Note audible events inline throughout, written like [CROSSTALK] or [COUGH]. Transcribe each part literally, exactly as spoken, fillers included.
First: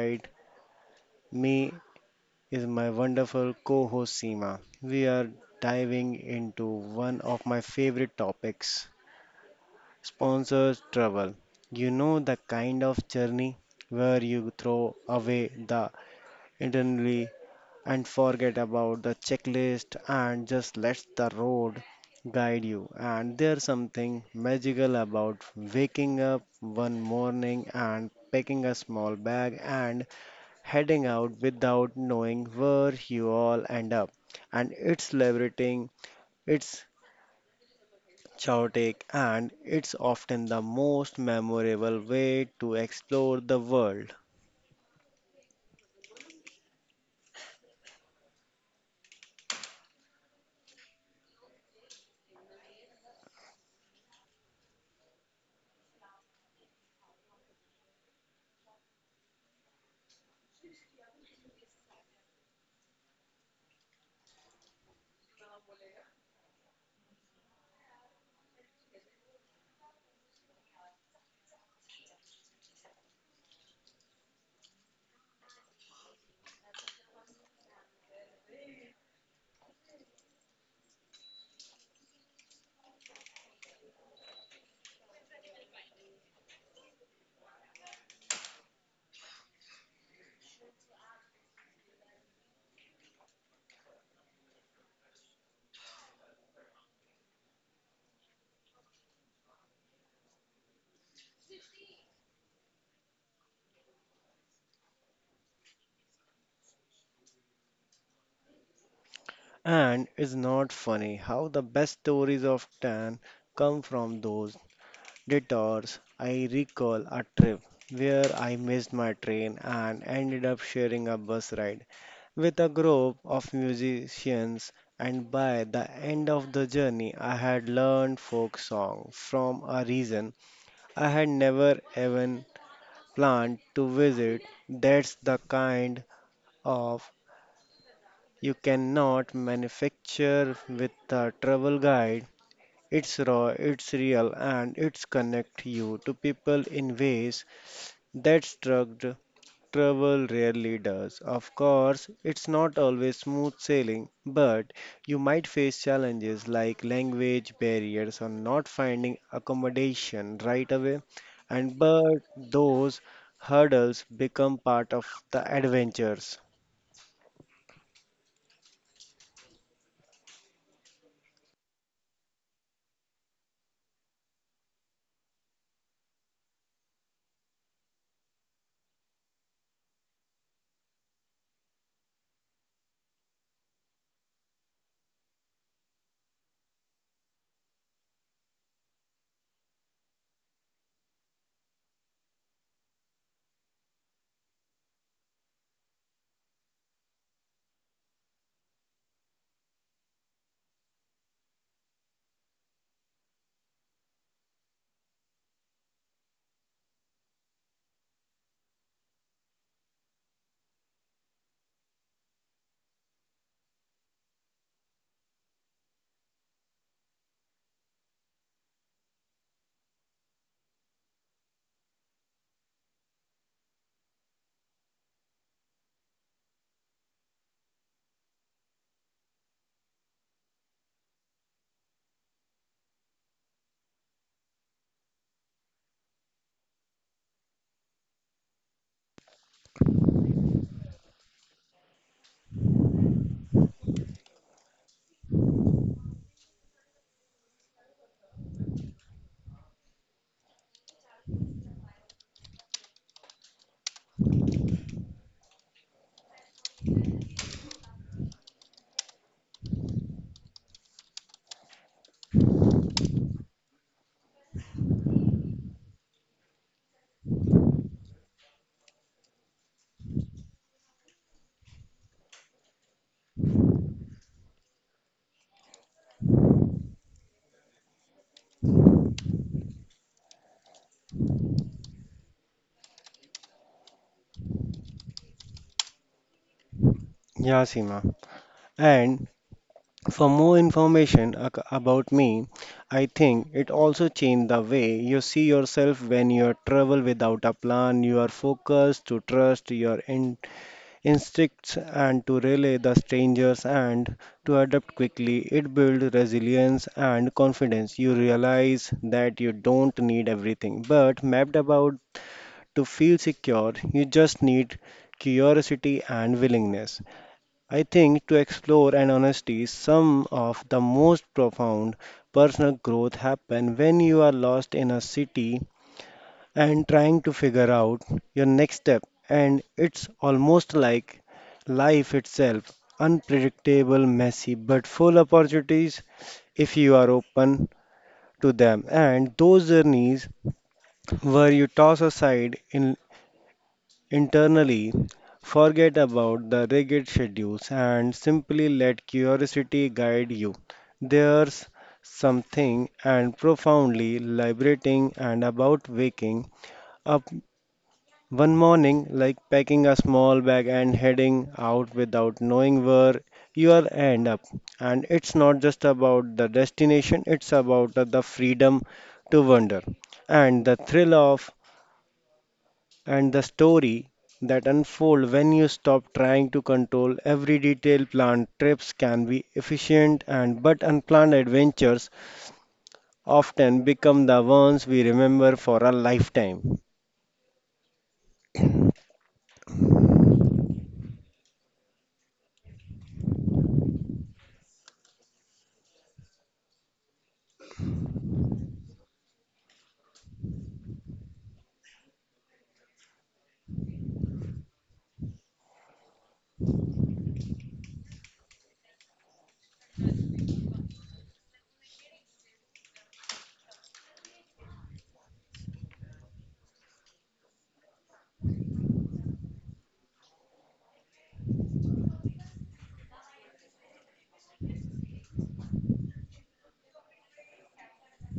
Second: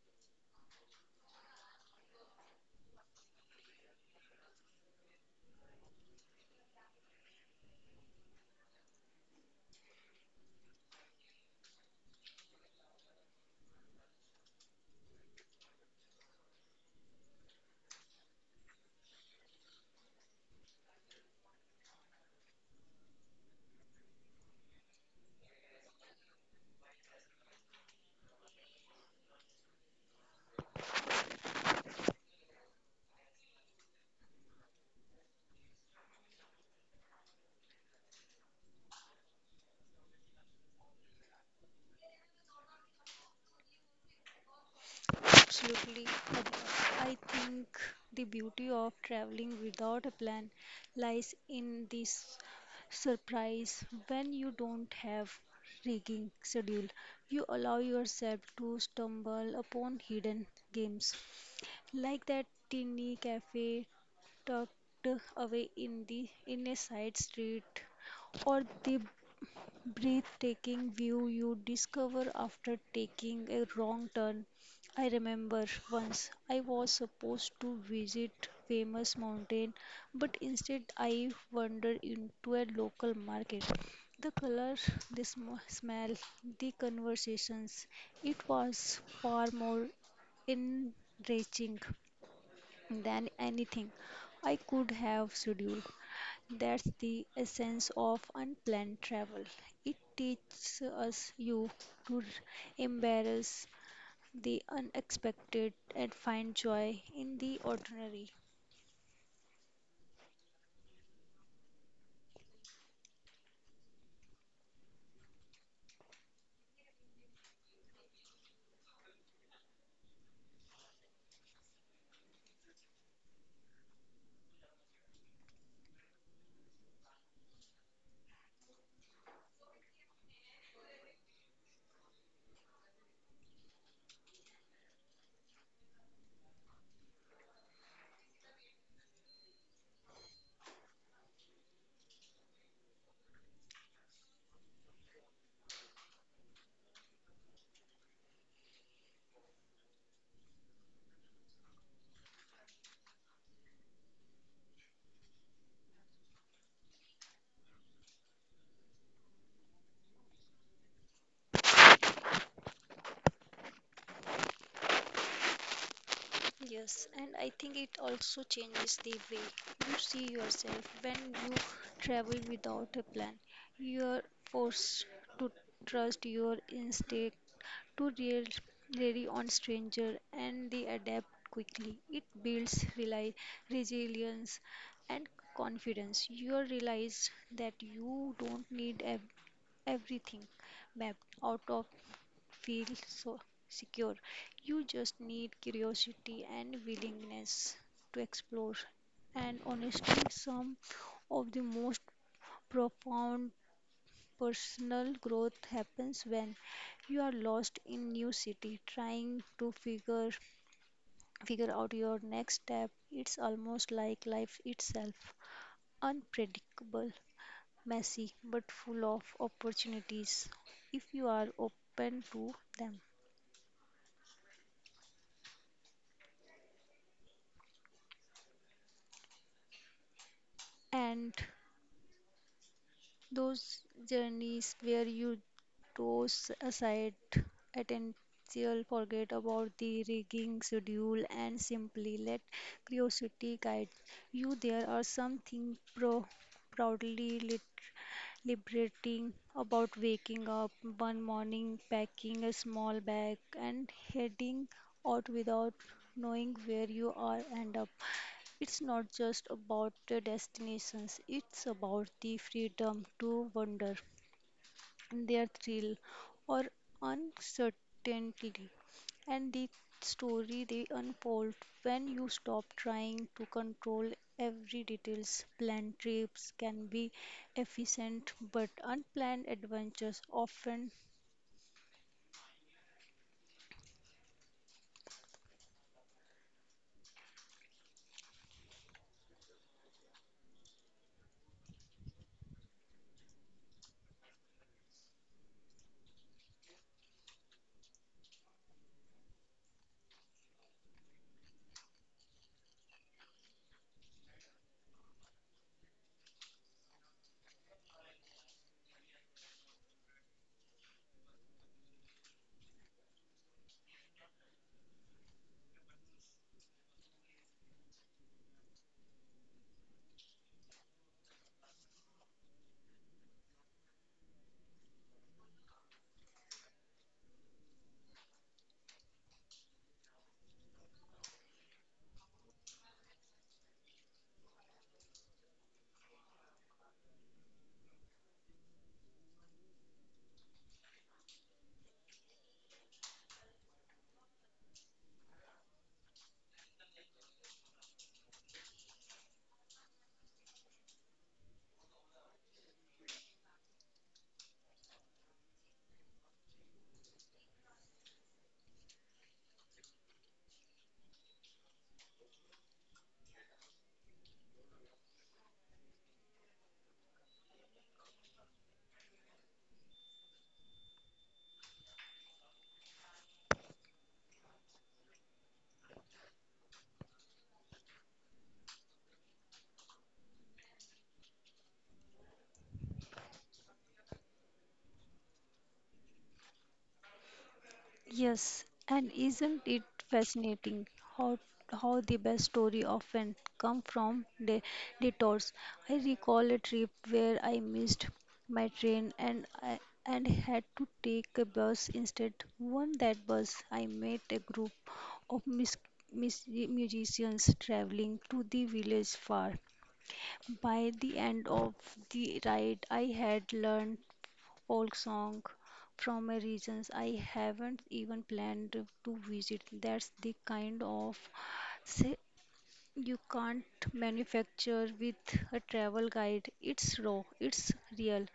beside me is my wonderful co-host Seema. We are diving into one of my favorite topics, sponsors travel. You know the kind of journey where you throw away the itinerary and forget about the checklist and just let the road guide you. And there's something magical about waking up one morning and packing a small bag and heading out without knowing where you all end up. And it's liberating, it's chaotic, and it's often the most memorable way to explore the world. Absolutely, Abhinav. I think the beauty of traveling without a plan lies in this surprise. When you don't have rigging schedule, you allow yourself to stumble upon hidden games, like that tiny cafe tucked away in the in a side street, or the breathtaking view you discover after taking a wrong turn. I remember once I was supposed to visit famous mountain, but instead I wandered into a local market. The color, the sm- smell, the conversations, it was far more enriching than anything I could have scheduled. That's the essence of unplanned travel. It teaches us you to embrace the unexpected and find joy in the ordinary. And it's not funny how the best stories often come from those detours. I recall a trip where I missed my train and ended up sharing a bus ride with a group of musicians. And by the end of the journey, I had learned folk song from a region I had never even planned to visit. That's the kind of you cannot manufacture with a travel guide. It's raw, it's real, and it's connect you to people in ways that struck travel rarely does. Of course, it's not always smooth sailing, but you might face challenges like language barriers or not finding accommodation right away. And but those hurdles become part of the adventures. Yes, and I think it also changes the way you see yourself when you travel without a plan. You are forced to trust your instinct, to real rely on stranger and they adapt quickly. It builds rely, resilience and confidence. You realize that you don't need ev- everything mapped out of feel so secure. You just need curiosity and willingness to explore. And honestly, some of the most profound personal growth happens when you are lost in new city trying to figure figure out your next step. It's almost like life itself: unpredictable, messy, but full of opportunities if you are open to them. And those journeys where you toss aside attention, forget about the rigging schedule, and simply let curiosity guide you. There are something pro- proudly lit- liberating about waking up one morning, packing a small bag, and heading out without knowing where you are end up. It's not just about the destinations, it's about the freedom to wander, their thrill, or uncertainty. And the story they unfold when you stop trying to control every details. Planned trips can be efficient, but unplanned adventures often. Yeah, Seema. And for more information ac- about me, I think it also changed the way you see yourself when you travel without a plan. You are focused to trust your in- instincts and to relay the strangers and to adapt quickly. It builds resilience and confidence. You realize that you don't need everything, but mapped about to feel secure, you just need curiosity and willingness. I think to explore and honesty, some of the most profound personal growth happen when you are lost in a city and trying to figure out your next step. And it's almost like life itself, unpredictable, messy, but full opportunities if you are open to them. And those journeys where you toss aside in internally, forget about the rigid schedules and simply let curiosity guide you. There's something and profoundly liberating and about waking up one morning like packing a small bag and heading out without knowing where you'll end up. And it's not just about the destination, it's about the freedom to wander and the thrill of and the story that unfold when you stop trying to control every detail planned trips can be efficient and but unplanned adventures often become the ones we remember for a lifetime. Yes, and isn't it fascinating how how the best story often come from the detours? I recall a trip where I missed my train and I and had to take a bus instead. On that bus, I met a group of mis mis musicians traveling to the village far. By the end of the ride, I had learned folk song from a regions I haven't even planned to visit. That's the kind of se- you can't manufacture with a travel guide. It's raw, it's real,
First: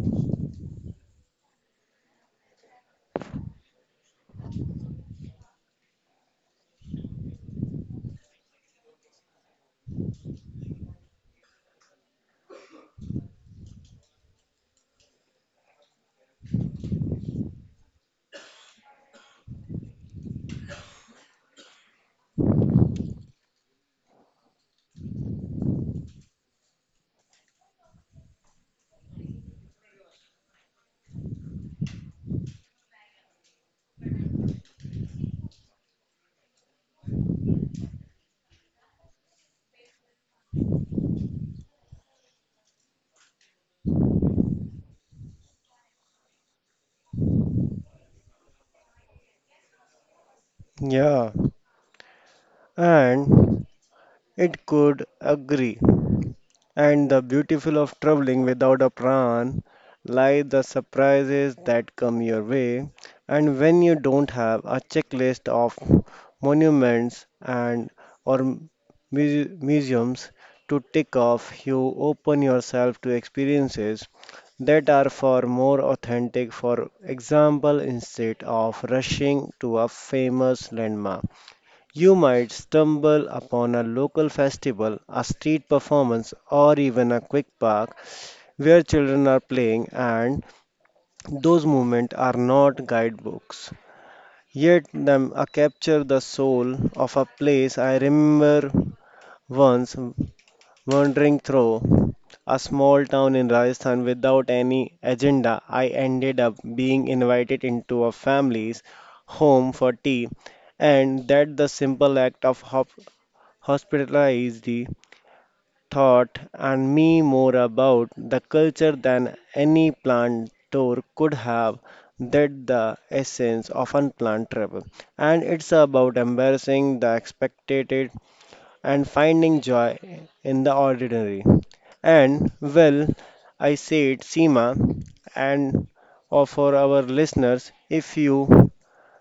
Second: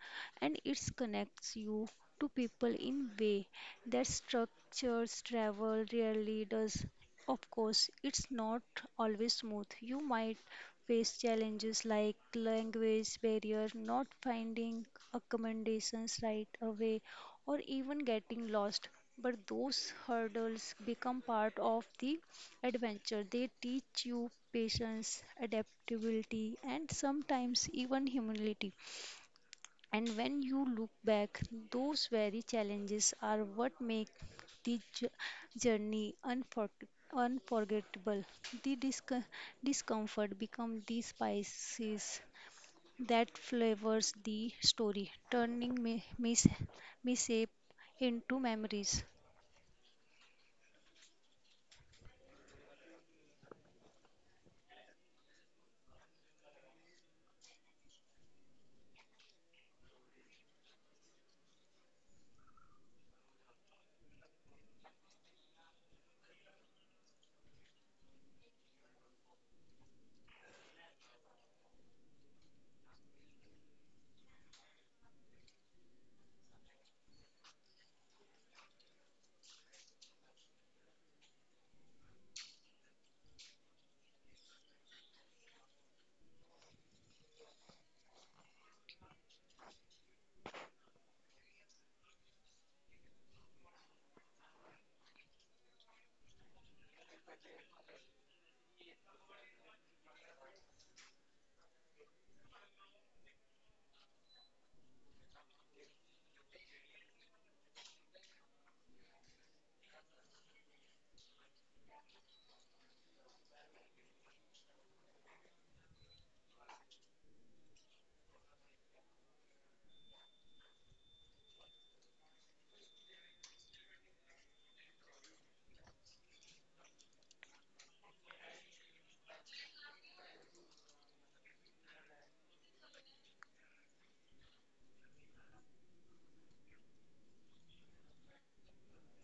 and it connects you to people in way that structures travel rarely does. Of course, it's not always smooth. You might face challenges like language barrier, not finding accommodations right away, or even getting lost. But those hurdles become part of the adventure. They teach you patience, adaptability, and sometimes even humility. And when you look back, those very challenges are what make the j- journey unfor- unforgettable. The disco- discomfort becomes the spices that flavors the story, turning mi- mis- mishap into memories. Yeah, and it could agree. And the beautiful of traveling without a plan lie the surprises that come your way. And when you don't have a checklist of monuments and or mu- museums to tick off, you open yourself to experiences that are far more authentic. For example, instead of rushing to a famous landmark, you might stumble upon a local festival, a street performance, or even a quick park where children are playing, and those movements are not guidebooks. Yet them uh, capture the soul of a place. I remember once wandering through a small town in Rajasthan without any agenda, I ended up being invited into a family's home for tea, and that the simple act of hop- hospitality taught and me more about the culture than any planned tour could have. That the essence of unplanned travel, and it's about embarrassing the expected and finding joy in the ordinary. And well, I said, Seema, and or for our listeners, if you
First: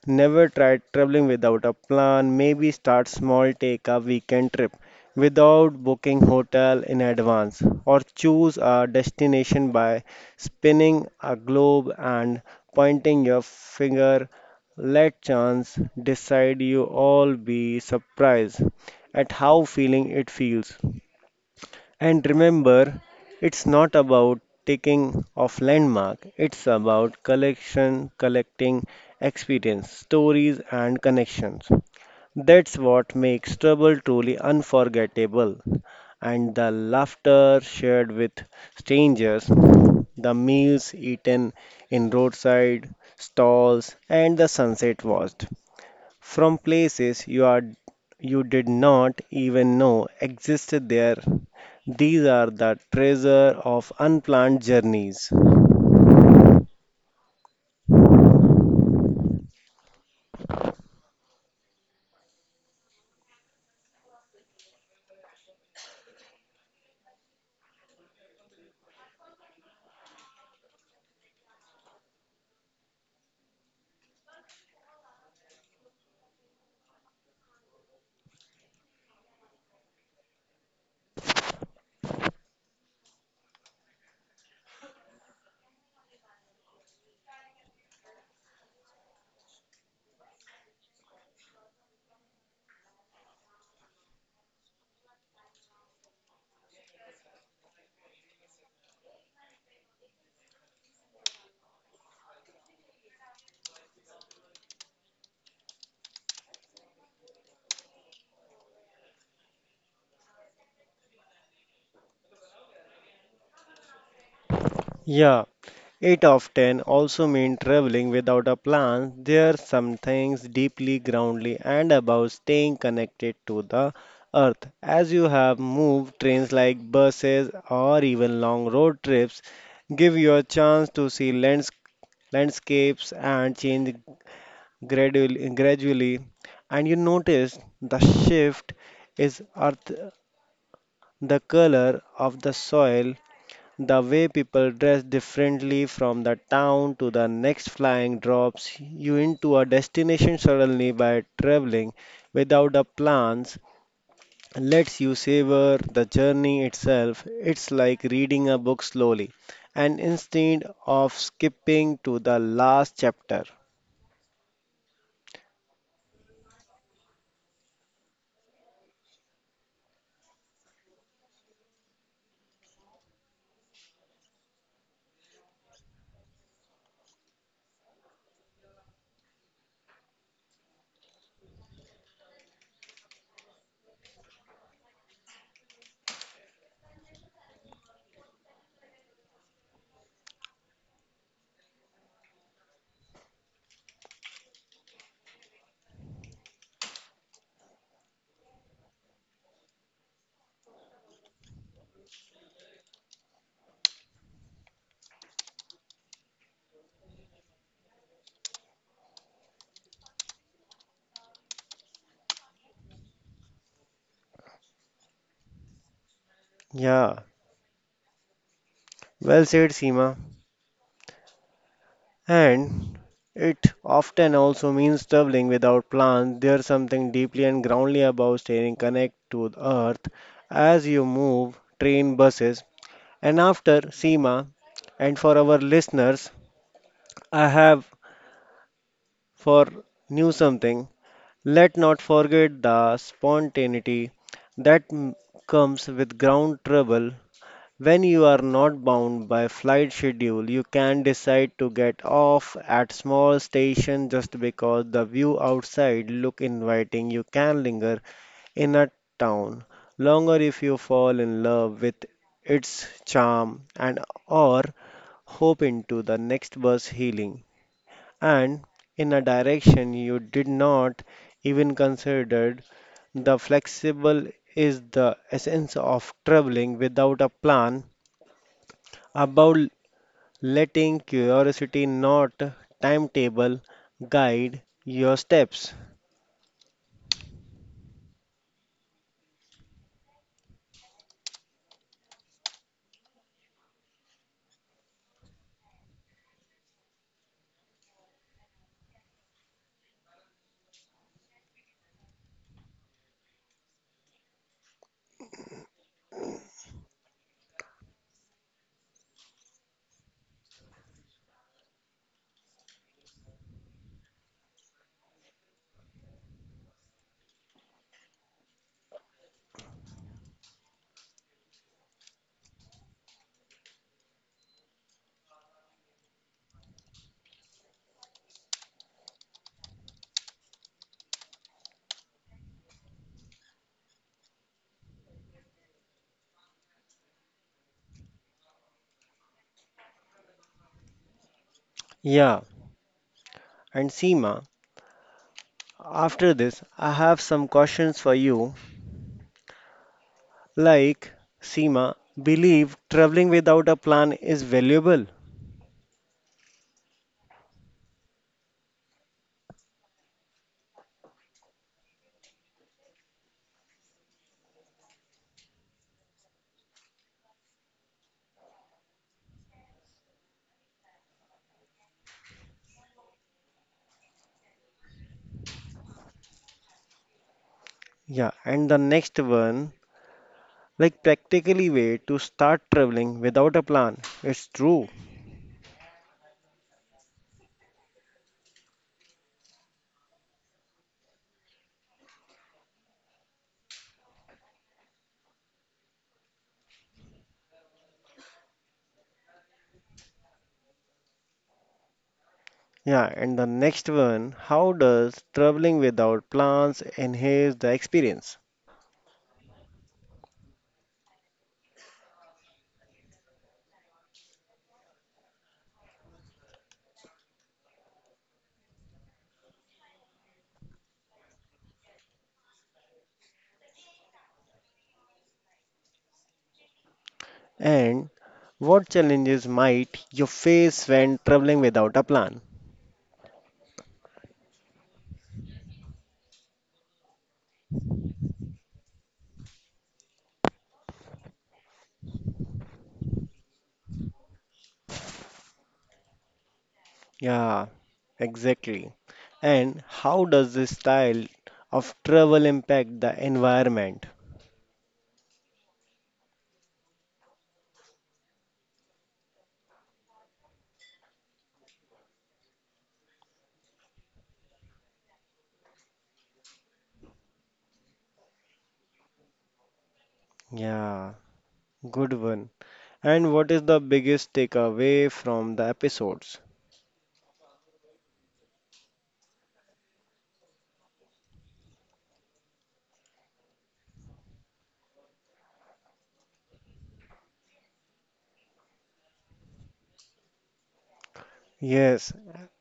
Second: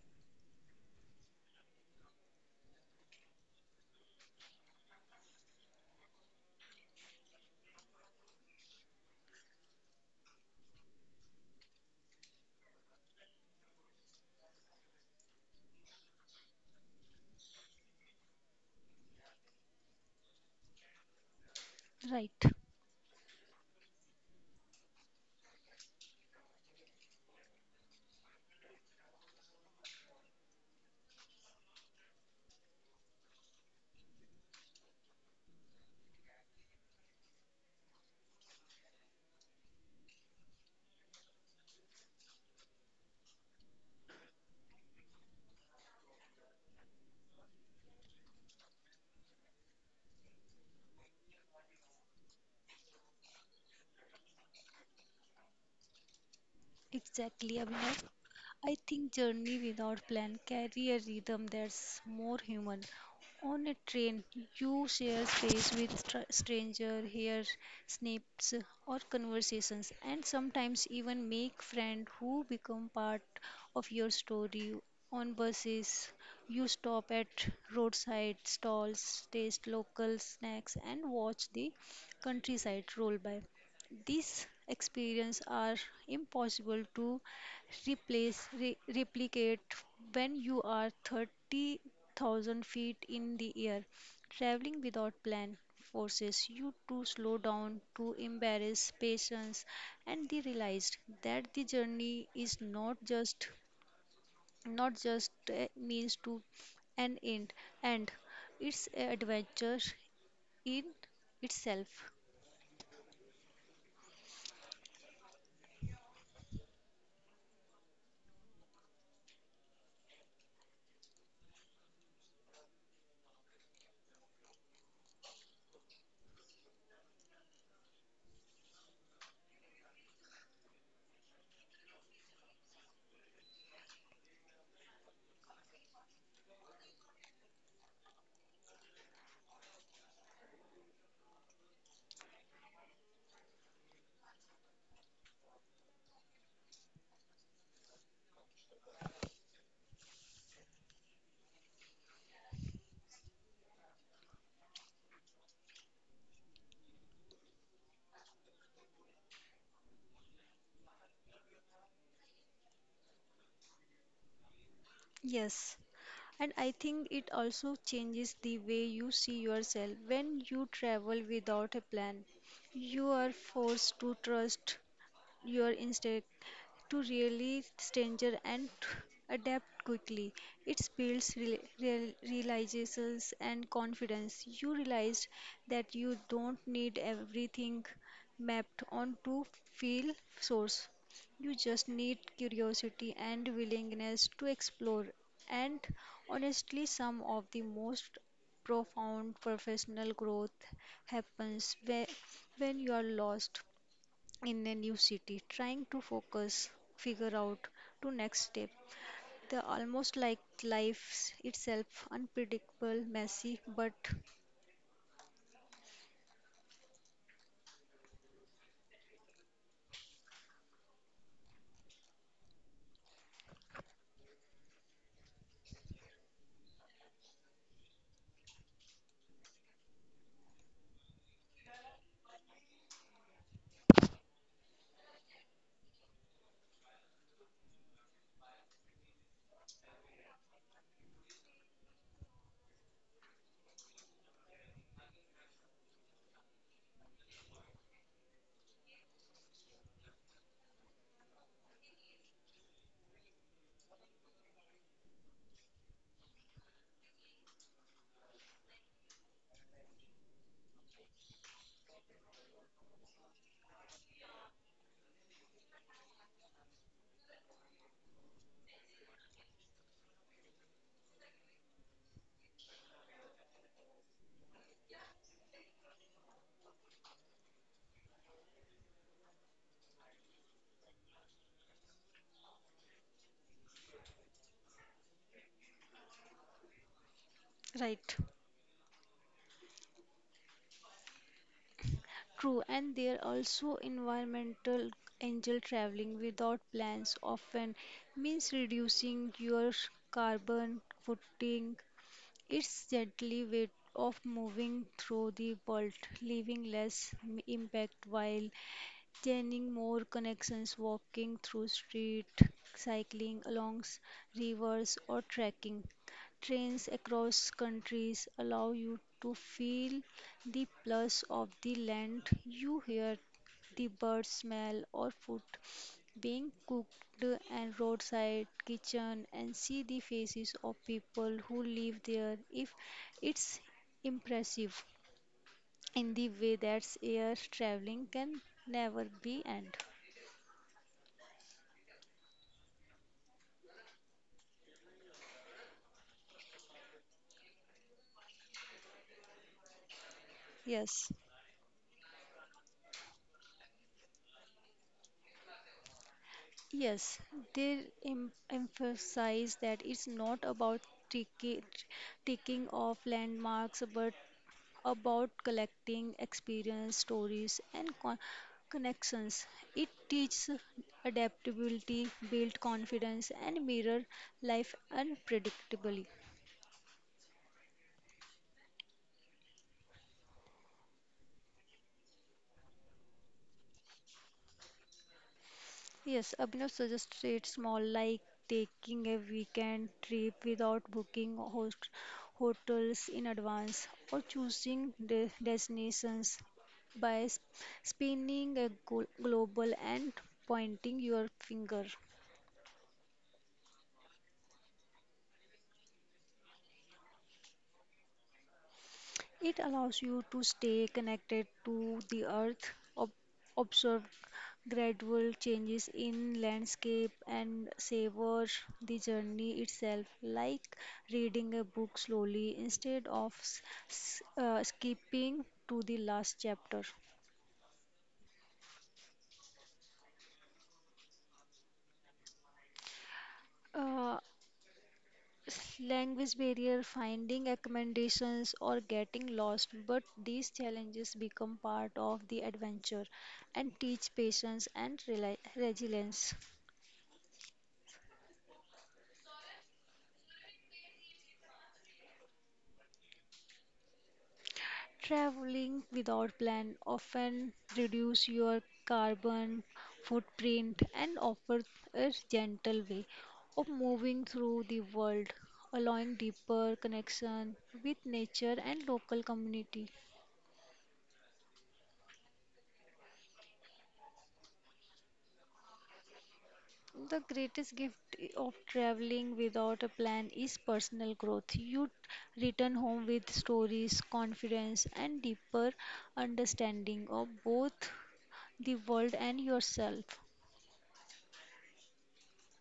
never tried traveling without a plan. Maybe start small, take a weekend trip without booking hotel in advance or choose a destination by spinning a globe and pointing your finger. Let chance decide you all be surprised at how feeling it feels. And Right. remember, it's not about taking off landmark, it's about collection, collecting experience, stories and connections. That's what makes trouble truly unforgettable. And the laughter shared with strangers, the meals eaten in roadside stalls, and the sunset watched from places you are you did not even know existed there. These are the treasure of unplanned journeys. Exactly, Abhinav. I think journey without plan carry a rhythm that's more human. On a train, you share space with str- stranger, hear snips or conversations, and sometimes even make friends who become part of your story. On buses, you stop at roadside stalls, taste local snacks, and watch the countryside roll by. These experiences are impossible to replace, re- replicate when you are thirty thousand feet in the air. Traveling without plan forces you to slow down, to embrace patience, and they realized that the journey is not just not just a means to an end, and it's an adventure in itself. Yeah, it often also means traveling without a plan. There are some things deeply groundly and about staying connected to the earth. As you have moved trains like buses or even long road trips, give you a chance to see lands- landscapes and change gradually, gradually and you notice the shift is earth, the color of the soil, the way people dress differently from the town to the next flying drops you into a destination suddenly by traveling without the plans lets you savor the journey itself. It's like reading a book slowly and instead of skipping to the last chapter. Yes. And I think it also changes the way you see yourself. When you travel without a plan, you are forced to trust your instinct to really stranger and [SNIFFS] adapt quickly. It builds real, real, realizations and confidence. You realized that you don't need everything mapped on to feel source. You just need curiosity and willingness to explore. And honestly, some of the most profound professional growth happens whe- when you are lost in a new city trying to focus figure out to next step, the almost like life itself, unpredictable, messy, but Yeah, well said, Seema. And it often also means traveling without plans. There's something deeply and groundly about staying connected to the earth as you move train buses. And after Seema, and for our listeners, I have for new something. Let not forget the spontaneity that m- comes with ground travel when you are not bound by flight schedule, you can decide to get off at small stations just because the view outside look inviting. You can linger in a town longer if you fall in love with its charm and or hope into the next bus healing and in a direction you did not even considered. The flexible is the essence of traveling without a plan about letting curiosity, not timetable, guide your steps. right. True. And there are also environmental angel. Traveling without plans often means reducing your carbon footing. It's gently way of moving through the world, leaving less m- impact while gaining more connections, walking through street, cycling along s- rivers, or trekking. Trains across countries allow you to feel the plus of the land. You hear the bird smell or food being cooked and roadside kitchen and see the faces of people who live there. If it's impressive in the way that air traveling can never be end. Yeah, and Seema, after this, I have some questions for you. Yes, Like, Seema, believe traveling without a plan is valuable. yes, they em emphasize that it's not about ticki- ticking off landmarks, but about collecting experience, stories, and con connections. It teaches adaptability, build confidence, and mirror life unpredictably. Yeah, and the next one, like practically way to start traveling without a plan. It's true. Yes, Abhinav suggested small like taking a weekend trip without booking host hotels in advance, or choosing de destinations by s- spinning a glo- global and pointing your finger. Yeah, and the next one, how does traveling without plans enhance the experience? It allows you to stay connected to the earth, ob- observe gradual changes in landscape, and savor the journey itself, like reading a book slowly instead of s- s- uh, skipping to the last chapter. And what challenges might you face when traveling without a plan? Uh, Language barrier, finding accommodations, or getting lost, but these challenges become part of the adventure and teach patience and reli resilience. Yeah, exactly. And how does this style of travel impact the environment? Traveling without plan often reduce your carbon footprint and offers a gentle way of moving through the world, allowing deeper connection with nature and local community. Yeah, good one. And what is the biggest takeaway from the episodes? The greatest gift of traveling without a plan is personal growth. You return home with stories, confidence, and deeper understanding of both the world and yourself. Yes,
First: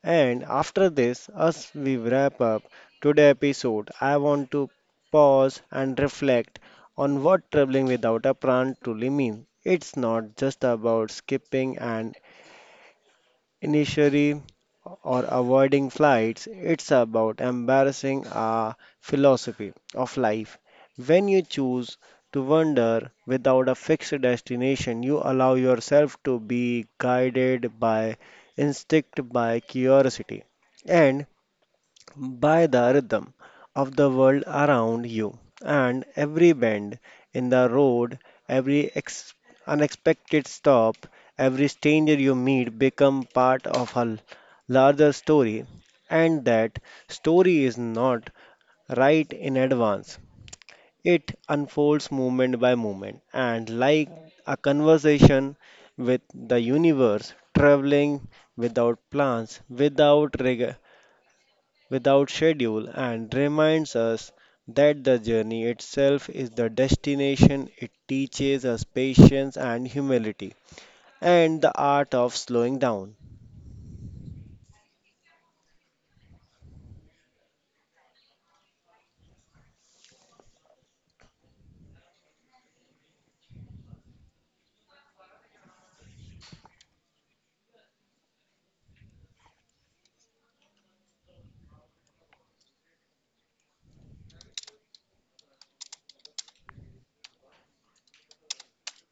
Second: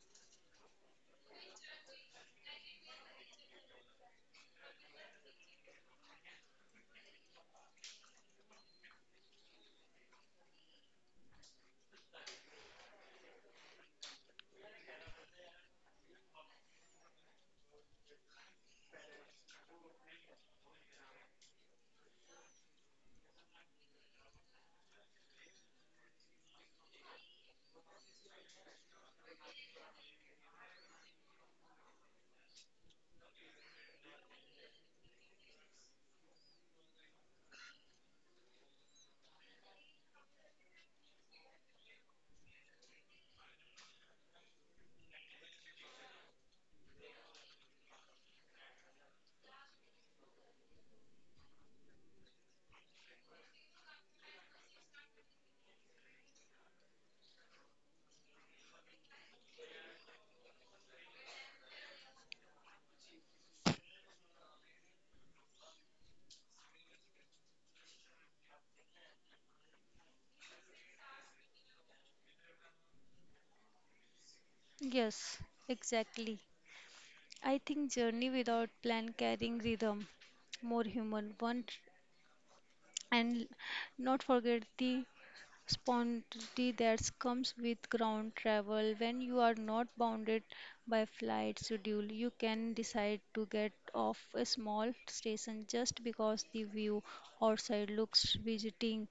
and after this, as we wrap up today's episode, I want to pause and reflect on what traveling without a plan truly means. It's not just about skipping an initially or avoiding flights, it's about embarrassing our philosophy of life. When you choose to wander without a fixed destination, you allow yourself to be guided by instinct, by curiosity, and by the rhythm of the world around you and every bend in the road, every ex- unexpected stop, every stranger you meet become part of a l- larger story, and that story is not right in advance, it unfolds moment by moment and like a conversation with the universe traveling without plans, without reg- without schedule and reminds us that the journey itself is the destination. It teaches us patience and humility and the art of slowing down. Yes, exactly. I think journey without plan carrying rhythm, more human one, and not forget the spontaneity that comes with ground travel. When you are not bounded by flight schedule, you can decide to get off a small station just because the view outside looks visiting.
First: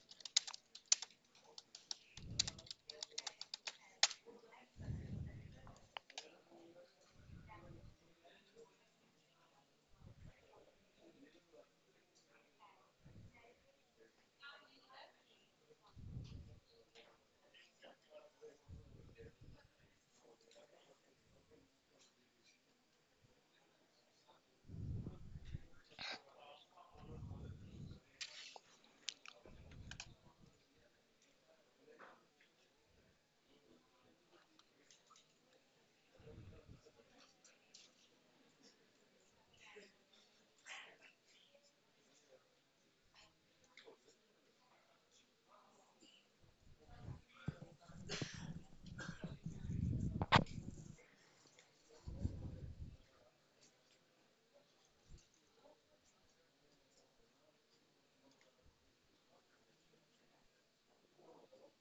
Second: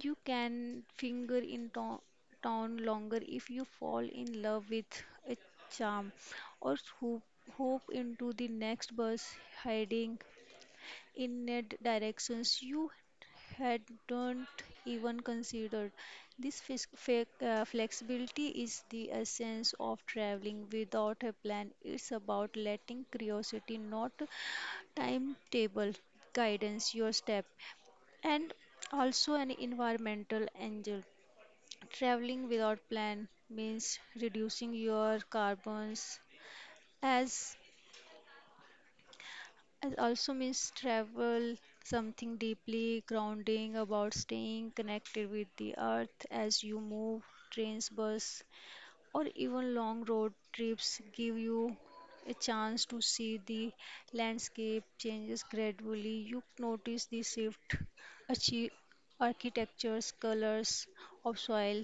You can finger in to- town longer if you fall in love with a charm, or swoop, hope into the next bus heading in a d- directions you hadn't even considered. This fis- fe- uh, flexibility is the essence of traveling without a plan. It's about letting curiosity, not timetable, guidance your step. And also an environmental angel. Traveling without plan means reducing your carbons. as as also means travel something deeply grounding about staying connected with the earth as you move trains bus or even long road trips give you a chance to see the landscape changes gradually. You notice the shift, achi- architectures, colors of soil,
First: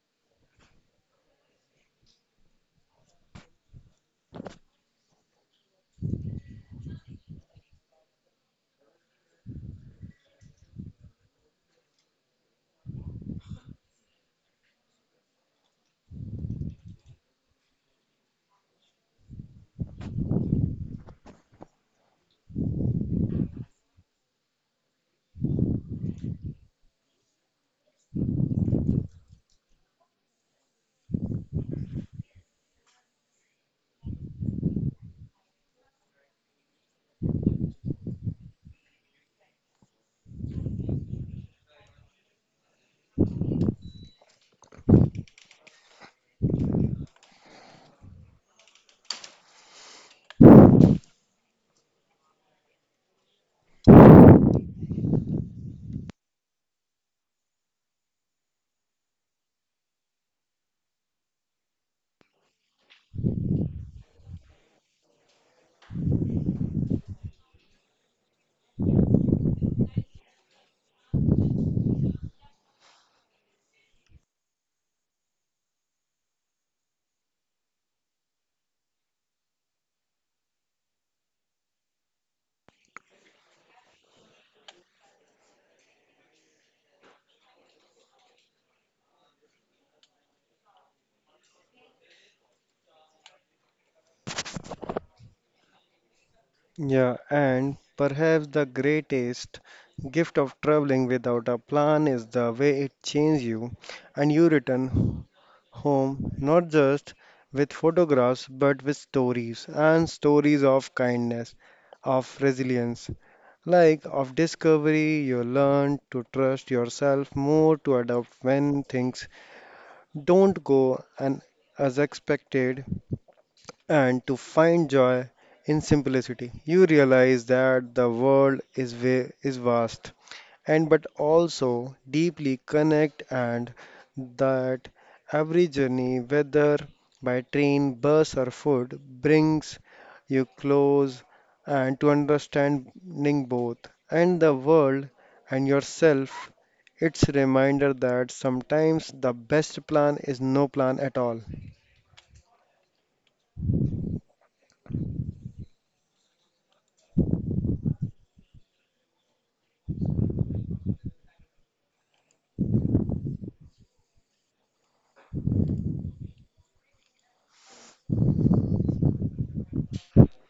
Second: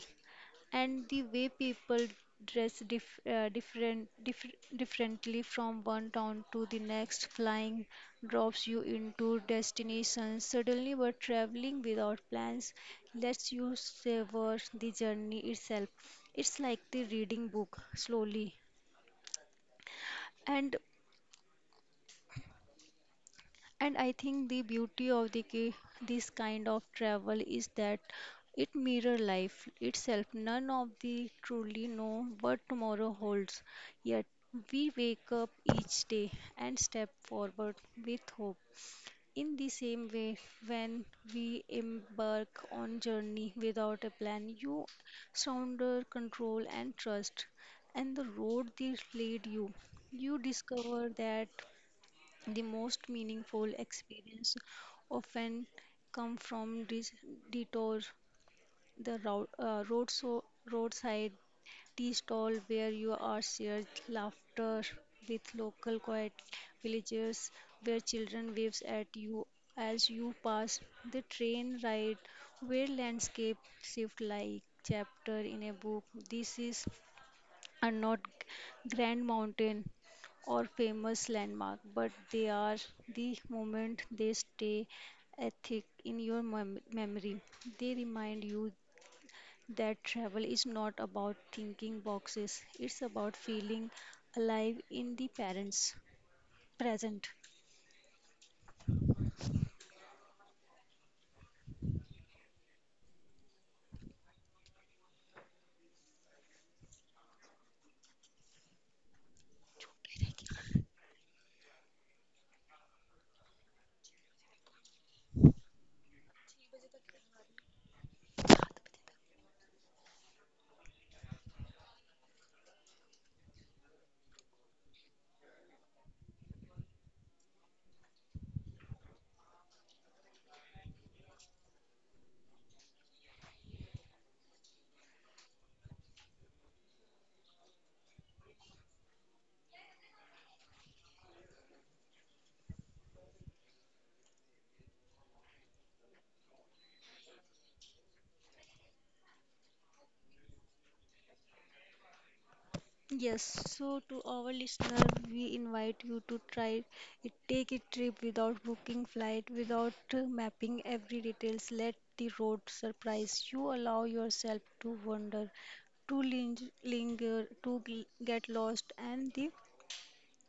and the way people dress dif- uh, different dif- differently from one town to the next. Flying drops you into destinations suddenly, but traveling without plans lets you savor the journey itself. It's like the reading book slowly. and And I think the beauty of the ki- this kind of travel is that it mirror life itself. None of the truly know what tomorrow holds. Yet we wake up each day and step forward with hope. In the same way, when we embark on journey without a plan, you sounder control and trust, and the road they lead you. You discover that the most meaningful experience often come from dis- detour, the road, uh, road so, roadside tea stall where you are shared laughter with local quiet villagers, where children waves at you as you pass the train ride, where landscape shift like chapter in a book. This is are not grand mountain or famous landmark, but they are the moment they stay ethic in your mem- memory. They remind you that travel is not about thinking boxes; it's about feeling alive in the parents Yeah, present. and perhaps the greatest gift of traveling without a plan is the way it changes you and you return home not just with photographs but with stories and stories of kindness, of resilience, like of discovery. You learn to trust yourself more to adapt when things don't go an- as expected and to find joy in simplicity. You realize that the world is va- is vast and but also deeply connect and that every journey whether by train, bus or foot brings you close and to understanding both and the world and yourself. It's a reminder that sometimes the best plan is no plan at all. Yes, so to our listener, we invite you to try it. Take a trip without booking flight, without uh, mapping every details. Let the road surprise you. Allow yourself to wander, to ling- linger, to gl- get lost, and the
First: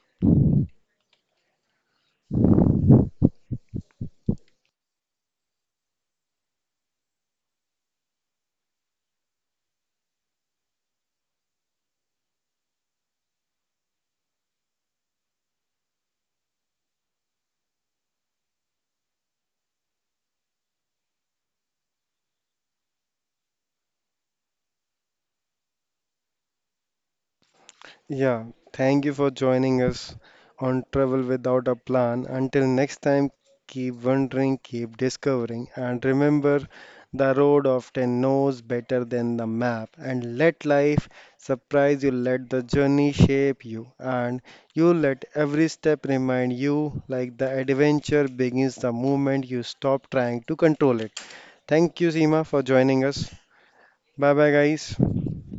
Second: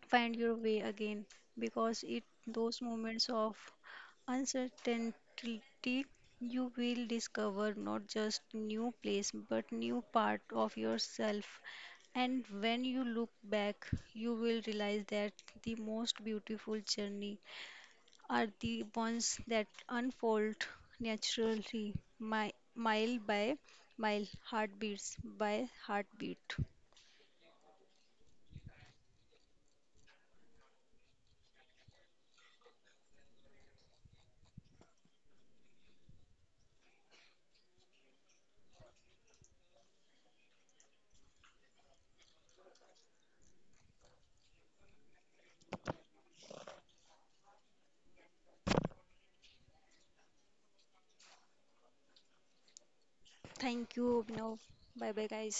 find your way again, because it those moments of uncertainty you will discover not just new place but new part of yourself. And when you look back you will realize that the most beautiful journey are the ones that unfold naturally, mi- mile by mile, heartbeats by heartbeat. Yeah, thank you for joining us on Travel Without a Plan. Until next time, keep wondering, keep discovering, and remember the road often knows better than the map. And let life surprise you, let the journey shape you, and you let every step remind you like the adventure begins the moment you stop trying to control it. Thank you, Seema, for joining us. Thank you, Bye bye, Abhinav. guys. Bye bye, guys.